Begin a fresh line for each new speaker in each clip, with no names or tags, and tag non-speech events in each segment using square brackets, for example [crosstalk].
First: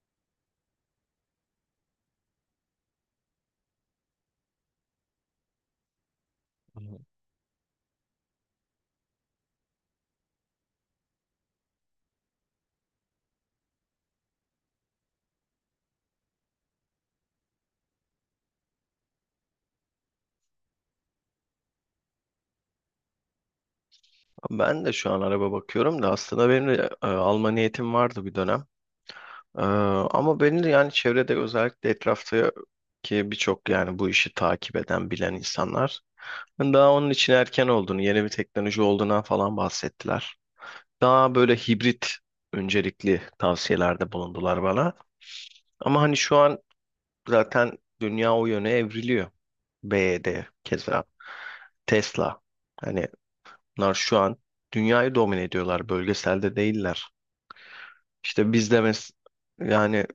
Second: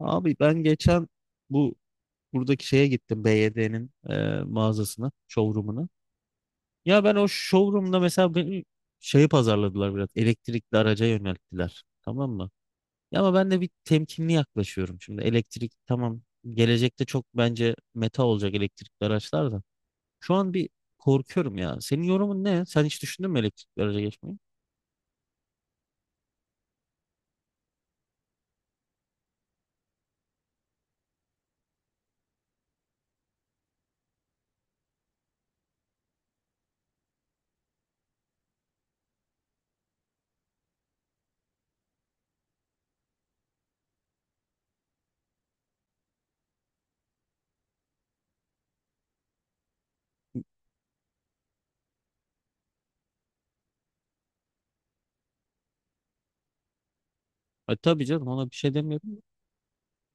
Abi ben geçen bu buradaki şeye gittim BYD'nin mağazasına, showroom'una. Ya ben o showroom'da mesela benim şeyi pazarladılar biraz. Elektrikli araca yönelttiler. Tamam mı? Ya ama ben de bir temkinli yaklaşıyorum şimdi. Elektrik tamam, gelecekte çok bence meta olacak elektrikli araçlar da. Şu an bir korkuyorum ya. Senin yorumun ne? Sen hiç düşündün mü elektrikli araca geçmeyi?
Ben de şu an araba bakıyorum da aslında benim de alma niyetim vardı bir dönem. E, ama benim de yani çevrede özellikle etraftaki birçok yani bu işi takip eden bilen insanlar daha onun için erken olduğunu, yeni bir teknoloji olduğundan falan bahsettiler. Daha böyle hibrit öncelikli tavsiyelerde bulundular bana. Ama hani şu an zaten dünya o yöne evriliyor. BYD, keza Tesla. Hani bunlar şu an dünyayı domine ediyorlar, bölgeselde değiller.
Tabii canım, ona
İşte
bir
biz
şey
de
demiyorum.
yani,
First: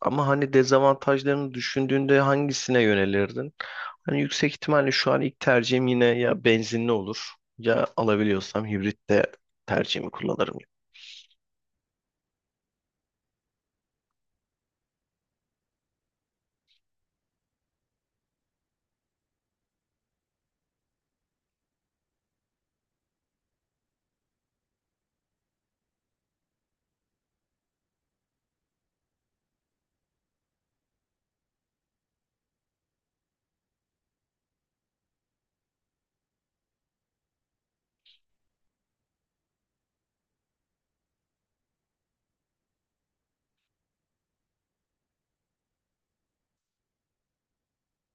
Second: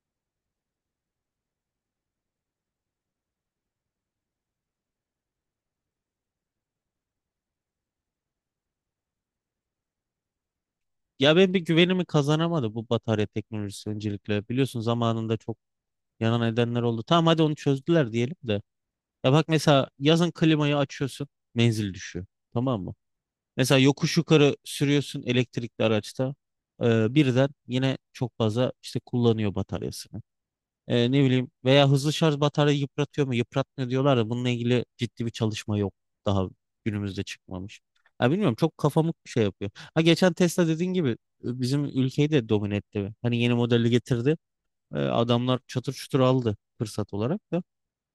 ama hani dezavantajlarını düşündüğünde hangisine yönelirdin? Hani yüksek ihtimalle şu an ilk tercihim yine ya benzinli olur, ya alabiliyorsam hibrit de tercihimi kullanırım.
Ya ben bir, güvenimi kazanamadı bu batarya teknolojisi öncelikle. Biliyorsun zamanında çok yanan edenler oldu. Tamam, hadi onu çözdüler diyelim de. Ya bak, mesela yazın klimayı açıyorsun. Menzil düşüyor. Tamam mı? Mesela yokuş yukarı sürüyorsun elektrikli araçta. Birden yine çok fazla işte kullanıyor bataryasını. Ne bileyim, veya hızlı şarj batarya yıpratıyor mu? Yıpratmıyor diyorlar da bununla ilgili ciddi bir çalışma yok. Daha günümüzde çıkmamış. Ya bilmiyorum, çok kafamı şey yapıyor. Ha, geçen Tesla dediğin gibi bizim ülkeyi de domine etti. Hani yeni modeli getirdi. Adamlar çatır çutur aldı fırsat olarak da.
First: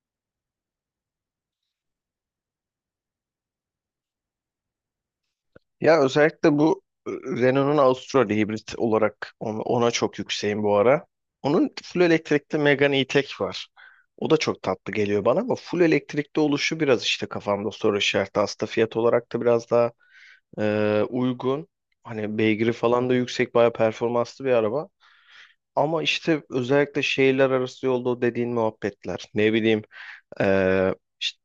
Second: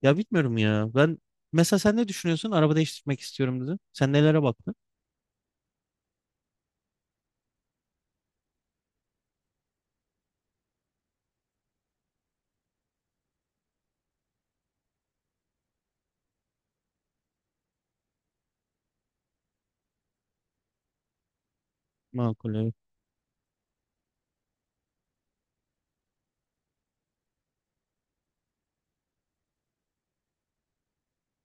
Ya bilmiyorum ya. Ben, mesela sen ne düşünüyorsun? Araba değiştirmek istiyorum dedi. Sen nelere baktın?
Ya özellikle bu Renault'un Austral hibrit olarak, ona, ona çok yükseğim bu ara. Onun full elektrikli Megane E-Tech var. O da çok tatlı geliyor bana ama full elektrikli oluşu biraz işte kafamda soru işareti. Aslında fiyat olarak da biraz daha uygun. Hani
Makul,
beygiri
evet.
falan da yüksek, bayağı performanslı bir araba. Ama işte özellikle şehirler arası yolda o dediğin muhabbetler. Ne bileyim ee, işte-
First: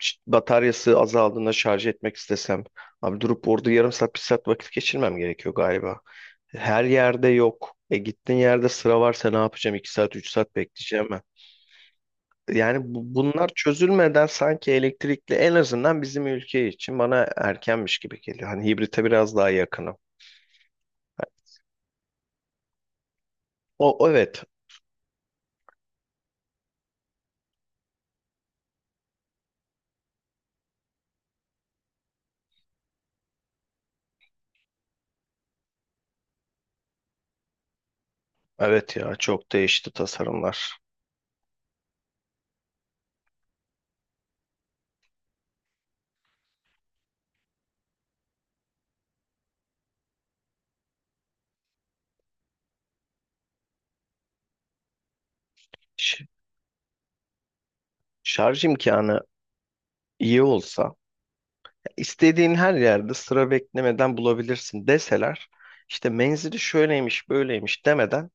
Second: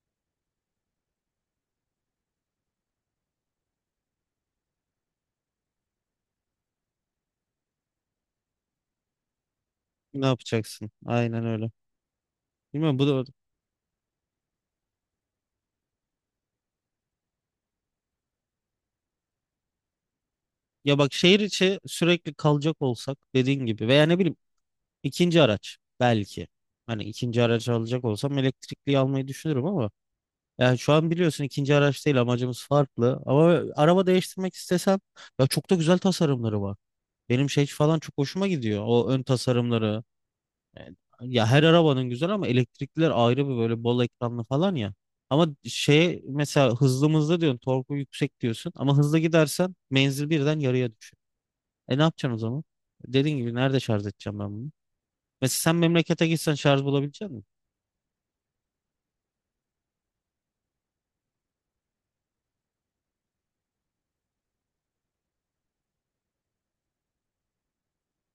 işte bataryası azaldığında şarj etmek istesem. Abi durup orada yarım saat, bir saat vakit geçirmem gerekiyor galiba. Her yerde yok. E gittiğin yerde sıra varsa ne yapacağım? İki saat,
Ne
3 saat
yapacaksın?
bekleyeceğim ben.
Aynen öyle.
Yani
Bilmiyorum, bu da,
bunlar çözülmeden sanki elektrikli en azından bizim ülke için bana erkenmiş gibi geliyor. Hani hibrite biraz daha yakınım.
ya bak şehir içi sürekli kalacak olsak dediğin gibi, veya
O,
ne bileyim,
evet.
ikinci araç belki. Hani ikinci araç alacak olsam elektrikli almayı düşünürüm, ama yani şu an biliyorsun ikinci araç değil amacımız, farklı. Ama araba değiştirmek istesem, ya çok da güzel tasarımları var. Benim şey falan çok hoşuma gidiyor,
Evet,
o
ya
ön
çok değişti
tasarımları.
tasarımlar.
Evet. Ya her arabanın güzel ama elektrikliler ayrı bir, böyle bol ekranlı falan ya. Ama şey, mesela hızlı mı hızlı diyorsun, torku yüksek diyorsun ama hızlı gidersen menzil birden yarıya düşüyor. Ne yapacaksın o zaman? Dediğin gibi, nerede şarj edeceğim ben bunu? Mesela sen
Ş-
memlekete gitsen şarj bulabilecek misin?
Şarj imkanı iyi olsa, ya istediğin her yerde sıra beklemeden bulabilirsin deseler, işte menzili şöyleymiş böyleymiş demeden,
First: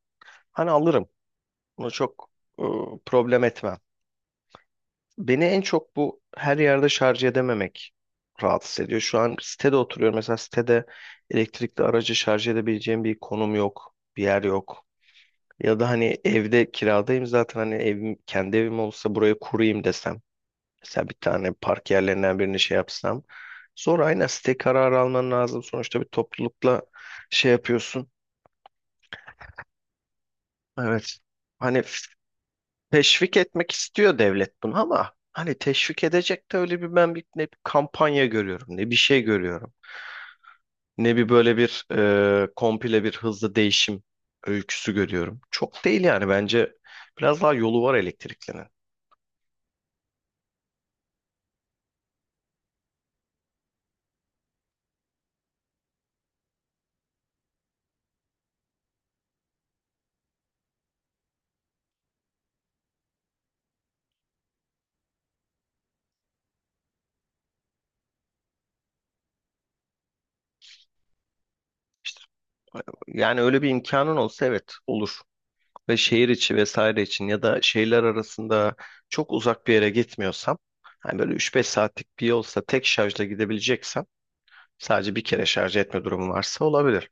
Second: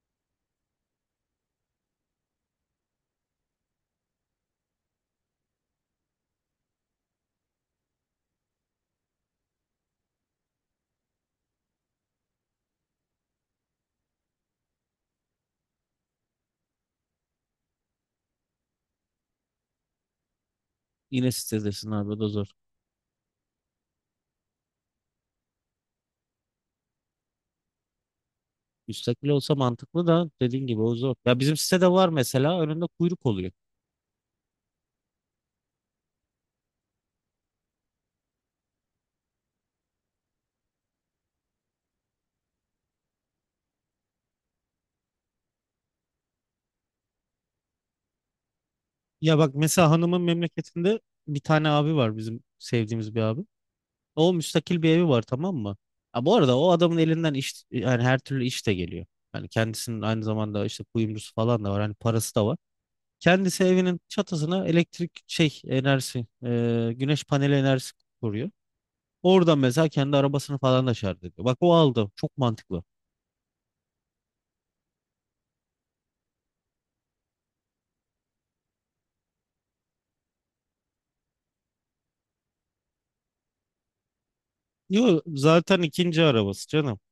hani alırım. Bunu çok e, problem etmem. Beni en çok bu her yerde şarj edememek rahatsız ediyor. Şu an sitede oturuyorum. Mesela sitede elektrikli aracı şarj edebileceğim bir konum yok, bir yer yok. Ya da hani evde kiradayım zaten, hani evim, kendi evim olsa buraya kurayım desem. Mesela bir
Yine
tane
sitedesin
park
abi, o da
yerlerinden
zor.
birini şey yapsam. Sonra aynen, site kararı alman lazım. Sonuçta bir toplulukla şey yapıyorsun.
Müstakil olsa mantıklı da, dediğin gibi o zor.
Evet.
Ya bizim
Hani
sitede var mesela, önünde kuyruk
teşvik
oluyor.
etmek istiyor devlet bunu, ama hani teşvik edecek de öyle bir, ben bir ne bir kampanya görüyorum, ne bir şey görüyorum. Ne bir böyle bir komple bir hızlı değişim öyküsü görüyorum. Çok değil yani, bence biraz daha yolu var elektriklinin.
Ya bak, mesela hanımın memleketinde bir tane abi var, bizim sevdiğimiz bir abi. O, müstakil bir evi var, tamam mı? Ha, bu arada o adamın elinden iş, yani her türlü iş de geliyor. Yani kendisinin aynı zamanda işte kuyumcusu falan da var. Hani parası da var. Kendisi evinin çatısına elektrik şey enerjisi, güneş paneli enerjisi kuruyor. Oradan mesela kendi arabasını falan da şarj ediyor. Bak, o aldı.
İşte,
Çok mantıklı.
yani öyle bir imkanın olsa evet, olur. Ve şehir içi vesaire için, ya da şehirler arasında çok uzak bir yere gitmiyorsam, hani böyle 3-5 saatlik bir yolsa, tek şarjla gidebileceksem, sadece
Yok,
bir kere şarj
zaten
etme
ikinci
durumu varsa,
arabası canım.
olabilir.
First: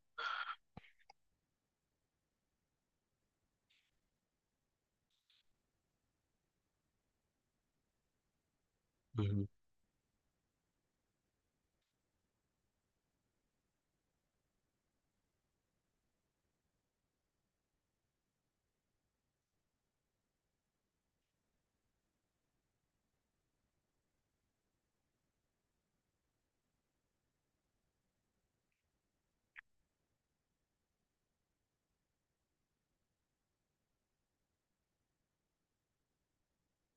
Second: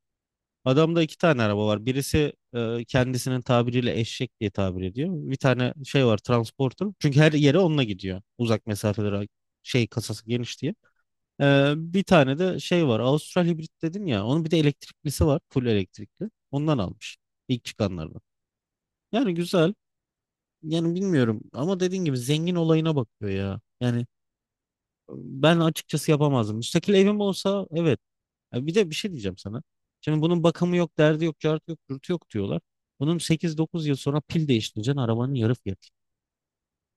Adamda iki tane araba var. Birisi, kendisinin tabiriyle eşek diye tabir ediyor. Bir tane şey var, transporter. Çünkü her yere onunla gidiyor, uzak
Hı
mesafelere,
hı.
şey, kasası geniş diye. Bir tane de şey var. Avustral hibrit dedin ya, onun bir de elektriklisi var. Full elektrikli. Ondan almış. İlk çıkanlardan. Yani güzel. Yani bilmiyorum ama dediğin gibi, zengin olayına bakıyor ya. Yani ben açıkçası yapamazdım. Müstakil evim olsa evet. Ya bir de bir şey diyeceğim sana. Şimdi bunun bakımı yok, derdi yok, cartı yok, dürtü yok diyorlar. Bunun 8-9 yıl sonra pil değiştireceksin, arabanın yarı fiyatı.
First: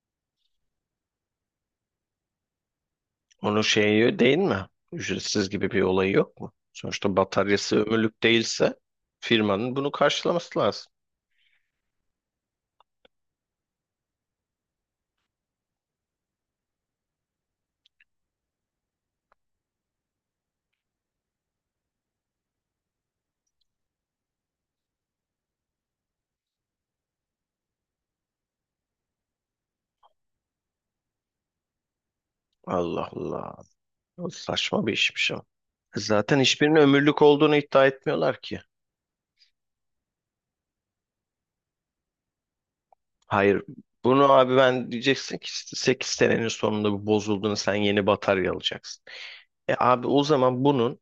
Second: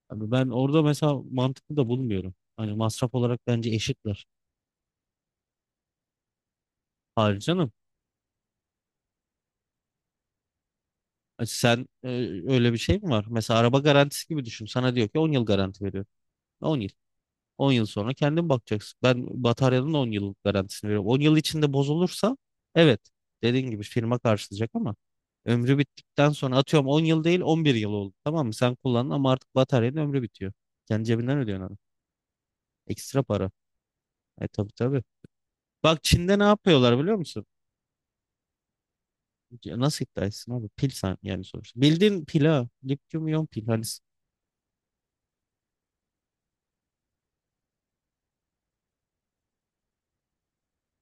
Abi ben orada mesela mantıklı da bulmuyorum. Hani masraf olarak
Onun
bence
şeyi
eşitler.
değil mi? Ücretsiz gibi bir olayı yok mu? Sonuçta
Hayır canım.
bataryası ömürlük değilse firmanın bunu karşılaması lazım.
Sen, öyle bir şey mi var? Mesela araba garantisi gibi düşün. Sana diyor ki 10 yıl garanti veriyor. 10 yıl. 10 yıl sonra kendin bakacaksın. Ben bataryanın 10 yıllık garantisini veriyorum. 10 yıl içinde bozulursa, evet, dediğin gibi firma karşılayacak, ama ömrü bittikten sonra, atıyorum, 10 yıl değil 11 yıl oldu. Tamam mı? Sen kullandın ama artık bataryanın ömrü bitiyor. Kendi cebinden ödüyorsun adam.
Allah
Ekstra para.
Allah. O
Tabii
saçma bir
tabii.
işmiş o.
Bak, Çin'de
Zaten
ne
hiçbirinin
yapıyorlar biliyor
ömürlük
musun?
olduğunu iddia etmiyorlar ki.
Ya nasıl iddia etsin abi? Pil sen, yani sonuçta. Bildiğin pil ha. Lityum iyon
Hayır.
pil. Hani,
Bunu, abi ben diyeceksin ki 8 senenin sonunda bu bozulduğunu sen yeni batarya alacaksın. E abi, o zaman bunun,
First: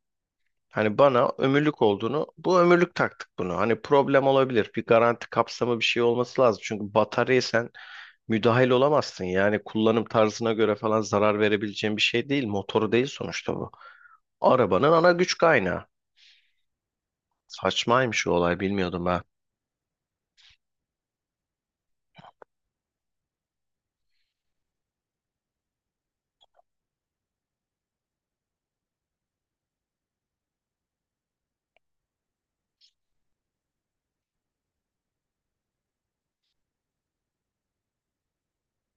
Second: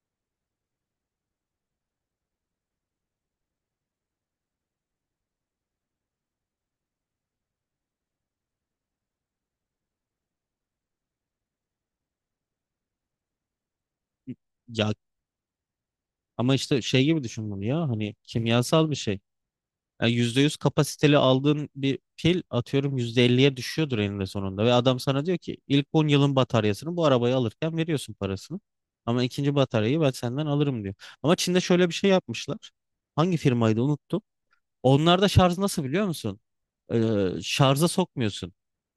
hani bana ömürlük olduğunu, bu ömürlük taktık bunu. Hani problem olabilir. Bir garanti kapsamı, bir şey olması lazım. Çünkü bataryayı sen müdahil olamazsın. Yani kullanım tarzına göre falan zarar verebileceğin bir şey değil. Motoru değil sonuçta bu.
ya
Arabanın ana güç kaynağı.
ama işte şey gibi düşün bunu ya. Hani
Saçmaymış o olay,
kimyasal bir
bilmiyordum
şey.
ben.
Yani %100 kapasiteli aldığın bir pil, atıyorum %50'ye düşüyordur eninde sonunda. Ve adam sana diyor ki ilk 10 yılın bataryasını bu arabayı alırken veriyorsun parasını. Ama ikinci bataryayı ben senden alırım diyor. Ama Çin'de şöyle bir şey yapmışlar. Hangi firmaydı unuttum. Onlarda şarj nasıl biliyor musun? Şarja sokmuyorsun.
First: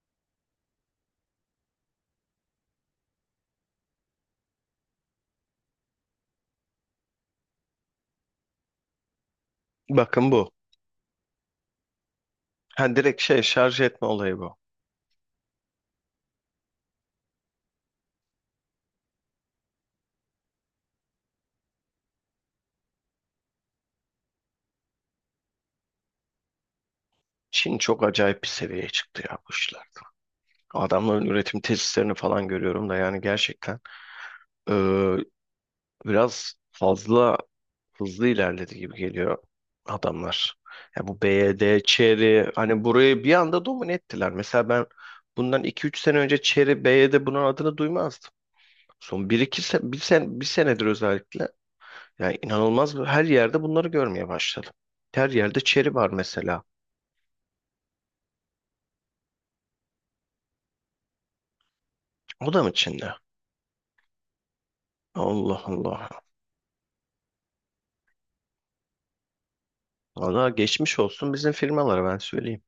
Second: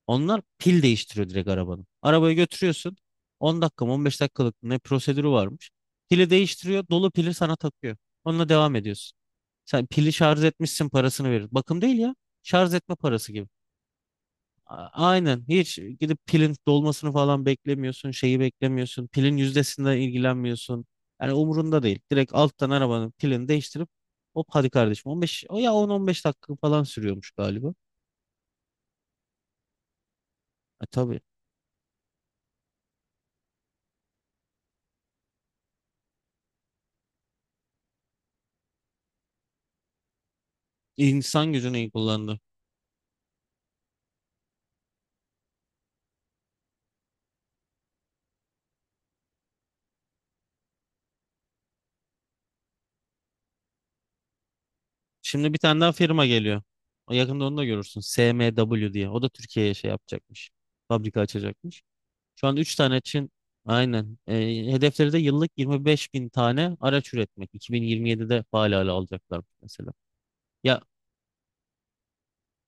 Onlar pil değiştiriyor direkt arabanın. Arabayı götürüyorsun. 10 dakika mı, 15 dakikalık ne, prosedürü varmış. Pili değiştiriyor. Dolu pili sana takıyor. Onunla devam ediyorsun. Sen pili
Bakın
şarj
bu.
etmişsin, parasını verir. Bakım değil ya, şarj
Ha,
etme
direkt
parası
şey,
gibi.
şarj etme olayı bu.
Aynen. Hiç gidip pilin dolmasını falan beklemiyorsun. Şeyi beklemiyorsun, pilin yüzdesinden ilgilenmiyorsun. Yani umurunda değil. Direkt alttan arabanın pilini değiştirip hop, hadi kardeşim, 15 o ya 10-15 dakika falan sürüyormuş galiba.
Çin çok acayip bir seviyeye çıktı ya bu işlerde.
Tabii.
Adamların üretim tesislerini falan görüyorum da, yani gerçekten eee, biraz fazla hızlı ilerledi gibi geliyor adamlar. Ya bu B.
İnsan
Y
gücünü
D.
iyi kullandı.
Chery, hani burayı bir anda domine ettiler. Mesela ben bundan iki üç sene önce Chery, BYD bunun adını duymazdım. Son bir iki sene, bir senedir özellikle, yani inanılmaz her yerde bunları görmeye başladım. Her
Şimdi bir
yerde
tane daha
Chery var
firma geliyor.
mesela.
O yakında onu da görürsün. SMW diye. O da Türkiye'ye şey yapacakmış, fabrika açacakmış. Şu
O
an
da mı
3 tane
Çin'de?
Çin. Aynen. Hedefleri de yıllık
Allah Allah.
25 bin tane araç üretmek. 2027'de faal hale alacaklar mesela.
Valla
Ya
geçmiş olsun bizim firmalara, ben söyleyeyim.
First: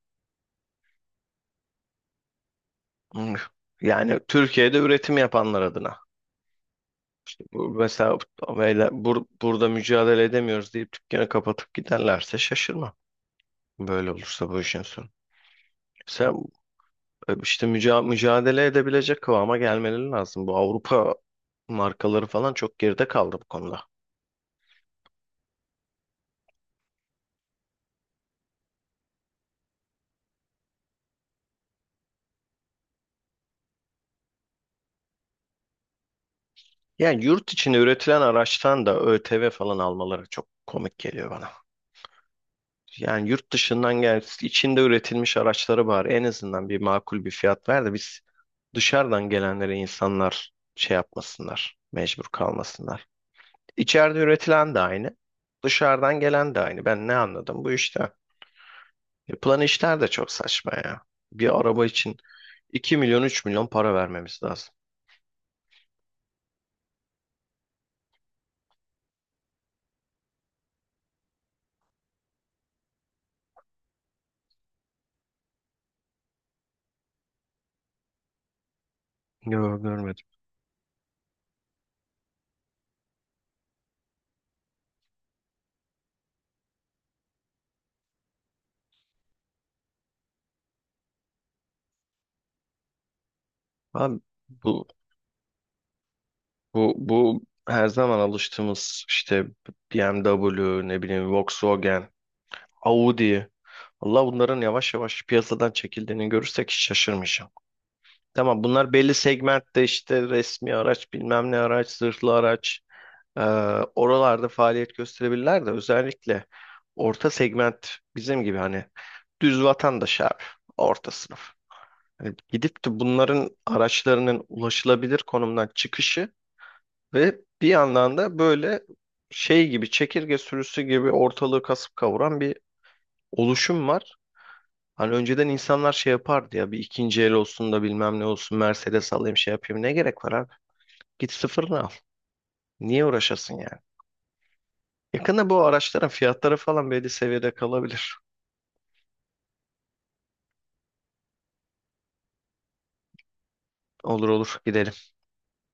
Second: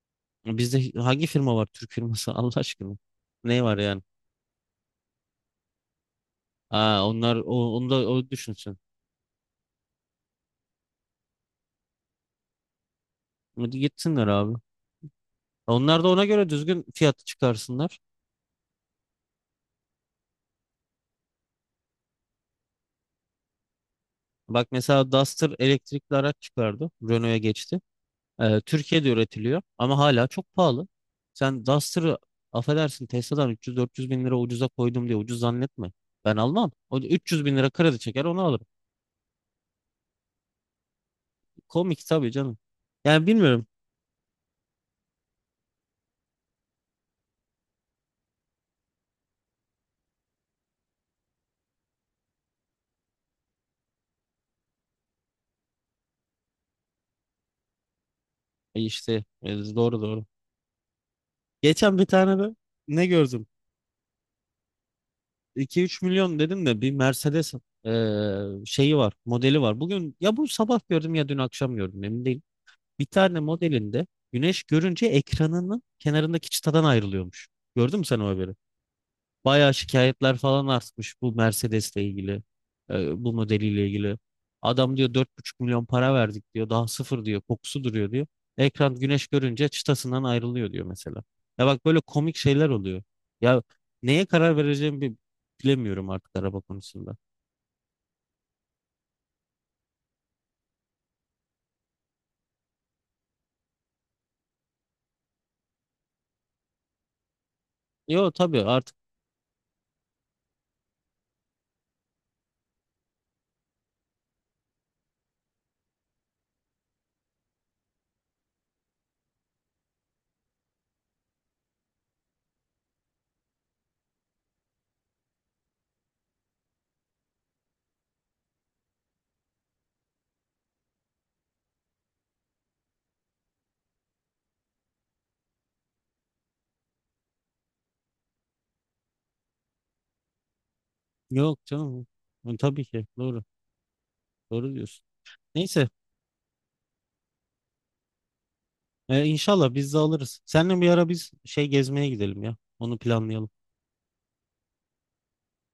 bizde hangi firma var? Türk firması [laughs] Allah aşkına.
Hmm.
Ne var yani?
Yani Türkiye'de üretim yapanlar adına.
Aa, onlar, onu da
Mesela
o düşünsün.
böyle burada mücadele edemiyoruz deyip dükkanı kapatıp giderlerse şaşırma.
Hadi
Böyle
gitsinler
olursa
abi.
bu işin sonu.
Onlar da ona
Sen
göre düzgün fiyatı
işte
çıkarsınlar.
mücadele edebilecek kıvama gelmeleri lazım. Bu Avrupa markaları falan çok geride kaldı bu konuda.
Bak, mesela Duster elektrikli araç çıkardı. Renault'a geçti. Türkiye'de üretiliyor ama hala çok pahalı. Sen Duster'ı, affedersin, Tesla'dan 300-400 bin lira ucuza koydum diye ucuz zannetme. Ben almam. O da
Yani
300
yurt
bin lira
içinde
kredi
üretilen
çeker onu alırım.
araçtan da ÖTV falan almaları çok komik geliyor bana.
Komik tabii canım. Yani
Yani yurt
bilmiyorum.
dışından içinde üretilmiş araçları bari en azından bir makul bir fiyat ver de biz dışarıdan gelenlere, insanlar şey yapmasınlar, mecbur kalmasınlar. İçeride üretilen de aynı, dışarıdan gelen de aynı. Ben ne anladım bu işten?
İşte
Yapılan işler
doğru
de
doğru.
çok saçma ya. Bir araba
Geçen bir
için
tane de
2
ne
milyon, 3
gördüm?
milyon para vermemiz lazım.
2-3 milyon dedim de, bir Mercedes şeyi var, modeli var. Bugün, ya bu sabah gördüm ya dün akşam gördüm, emin değilim. Bir tane modelinde güneş görünce ekranının kenarındaki çıtadan ayrılıyormuş. Gördün mü sen o haberi? Bayağı
Yok, görmedim.
şikayetler falan artmış bu Mercedes'le ilgili, bu modeliyle ilgili. Adam diyor 4,5 milyon para verdik diyor. Daha sıfır diyor. Kokusu duruyor diyor. Ekran güneş görünce çıtasından ayrılıyor diyor mesela. Ya bak, böyle komik şeyler oluyor. Ya
Abi
neye karar
bu
vereceğimi bilemiyorum artık araba
bu
konusunda.
bu her zaman alıştığımız işte BMW, ne bileyim Volkswagen, Audi. Allah, bunların yavaş yavaş piyasadan çekildiğini görürsek hiç şaşırmayacağım.
Yo tabii,
Tamam, bunlar
artık
belli segmentte işte resmi araç, bilmem ne araç, zırhlı araç, e, oralarda faaliyet gösterebilirler de, özellikle orta segment, bizim gibi hani düz vatandaş abi, orta sınıf. Hani gidip de bunların araçlarının ulaşılabilir konumdan çıkışı ve bir yandan da böyle şey gibi, çekirge sürüsü gibi ortalığı kasıp kavuran bir oluşum var. Hani önceden insanlar şey yapardı ya, bir ikinci el olsun da bilmem ne olsun, Mercedes alayım şey yapayım, ne gerek var abi? Git
yok
sıfırını al.
canım. Hı, tabii
Niye
ki doğru.
uğraşasın yani?
Doğru diyorsun.
Yakında bu
Neyse,
araçların fiyatları falan belli seviyede kalabilir.
inşallah biz de alırız. Seninle bir ara biz şey gezmeye gidelim ya. Onu planlayalım.
Olur olur, gidelim.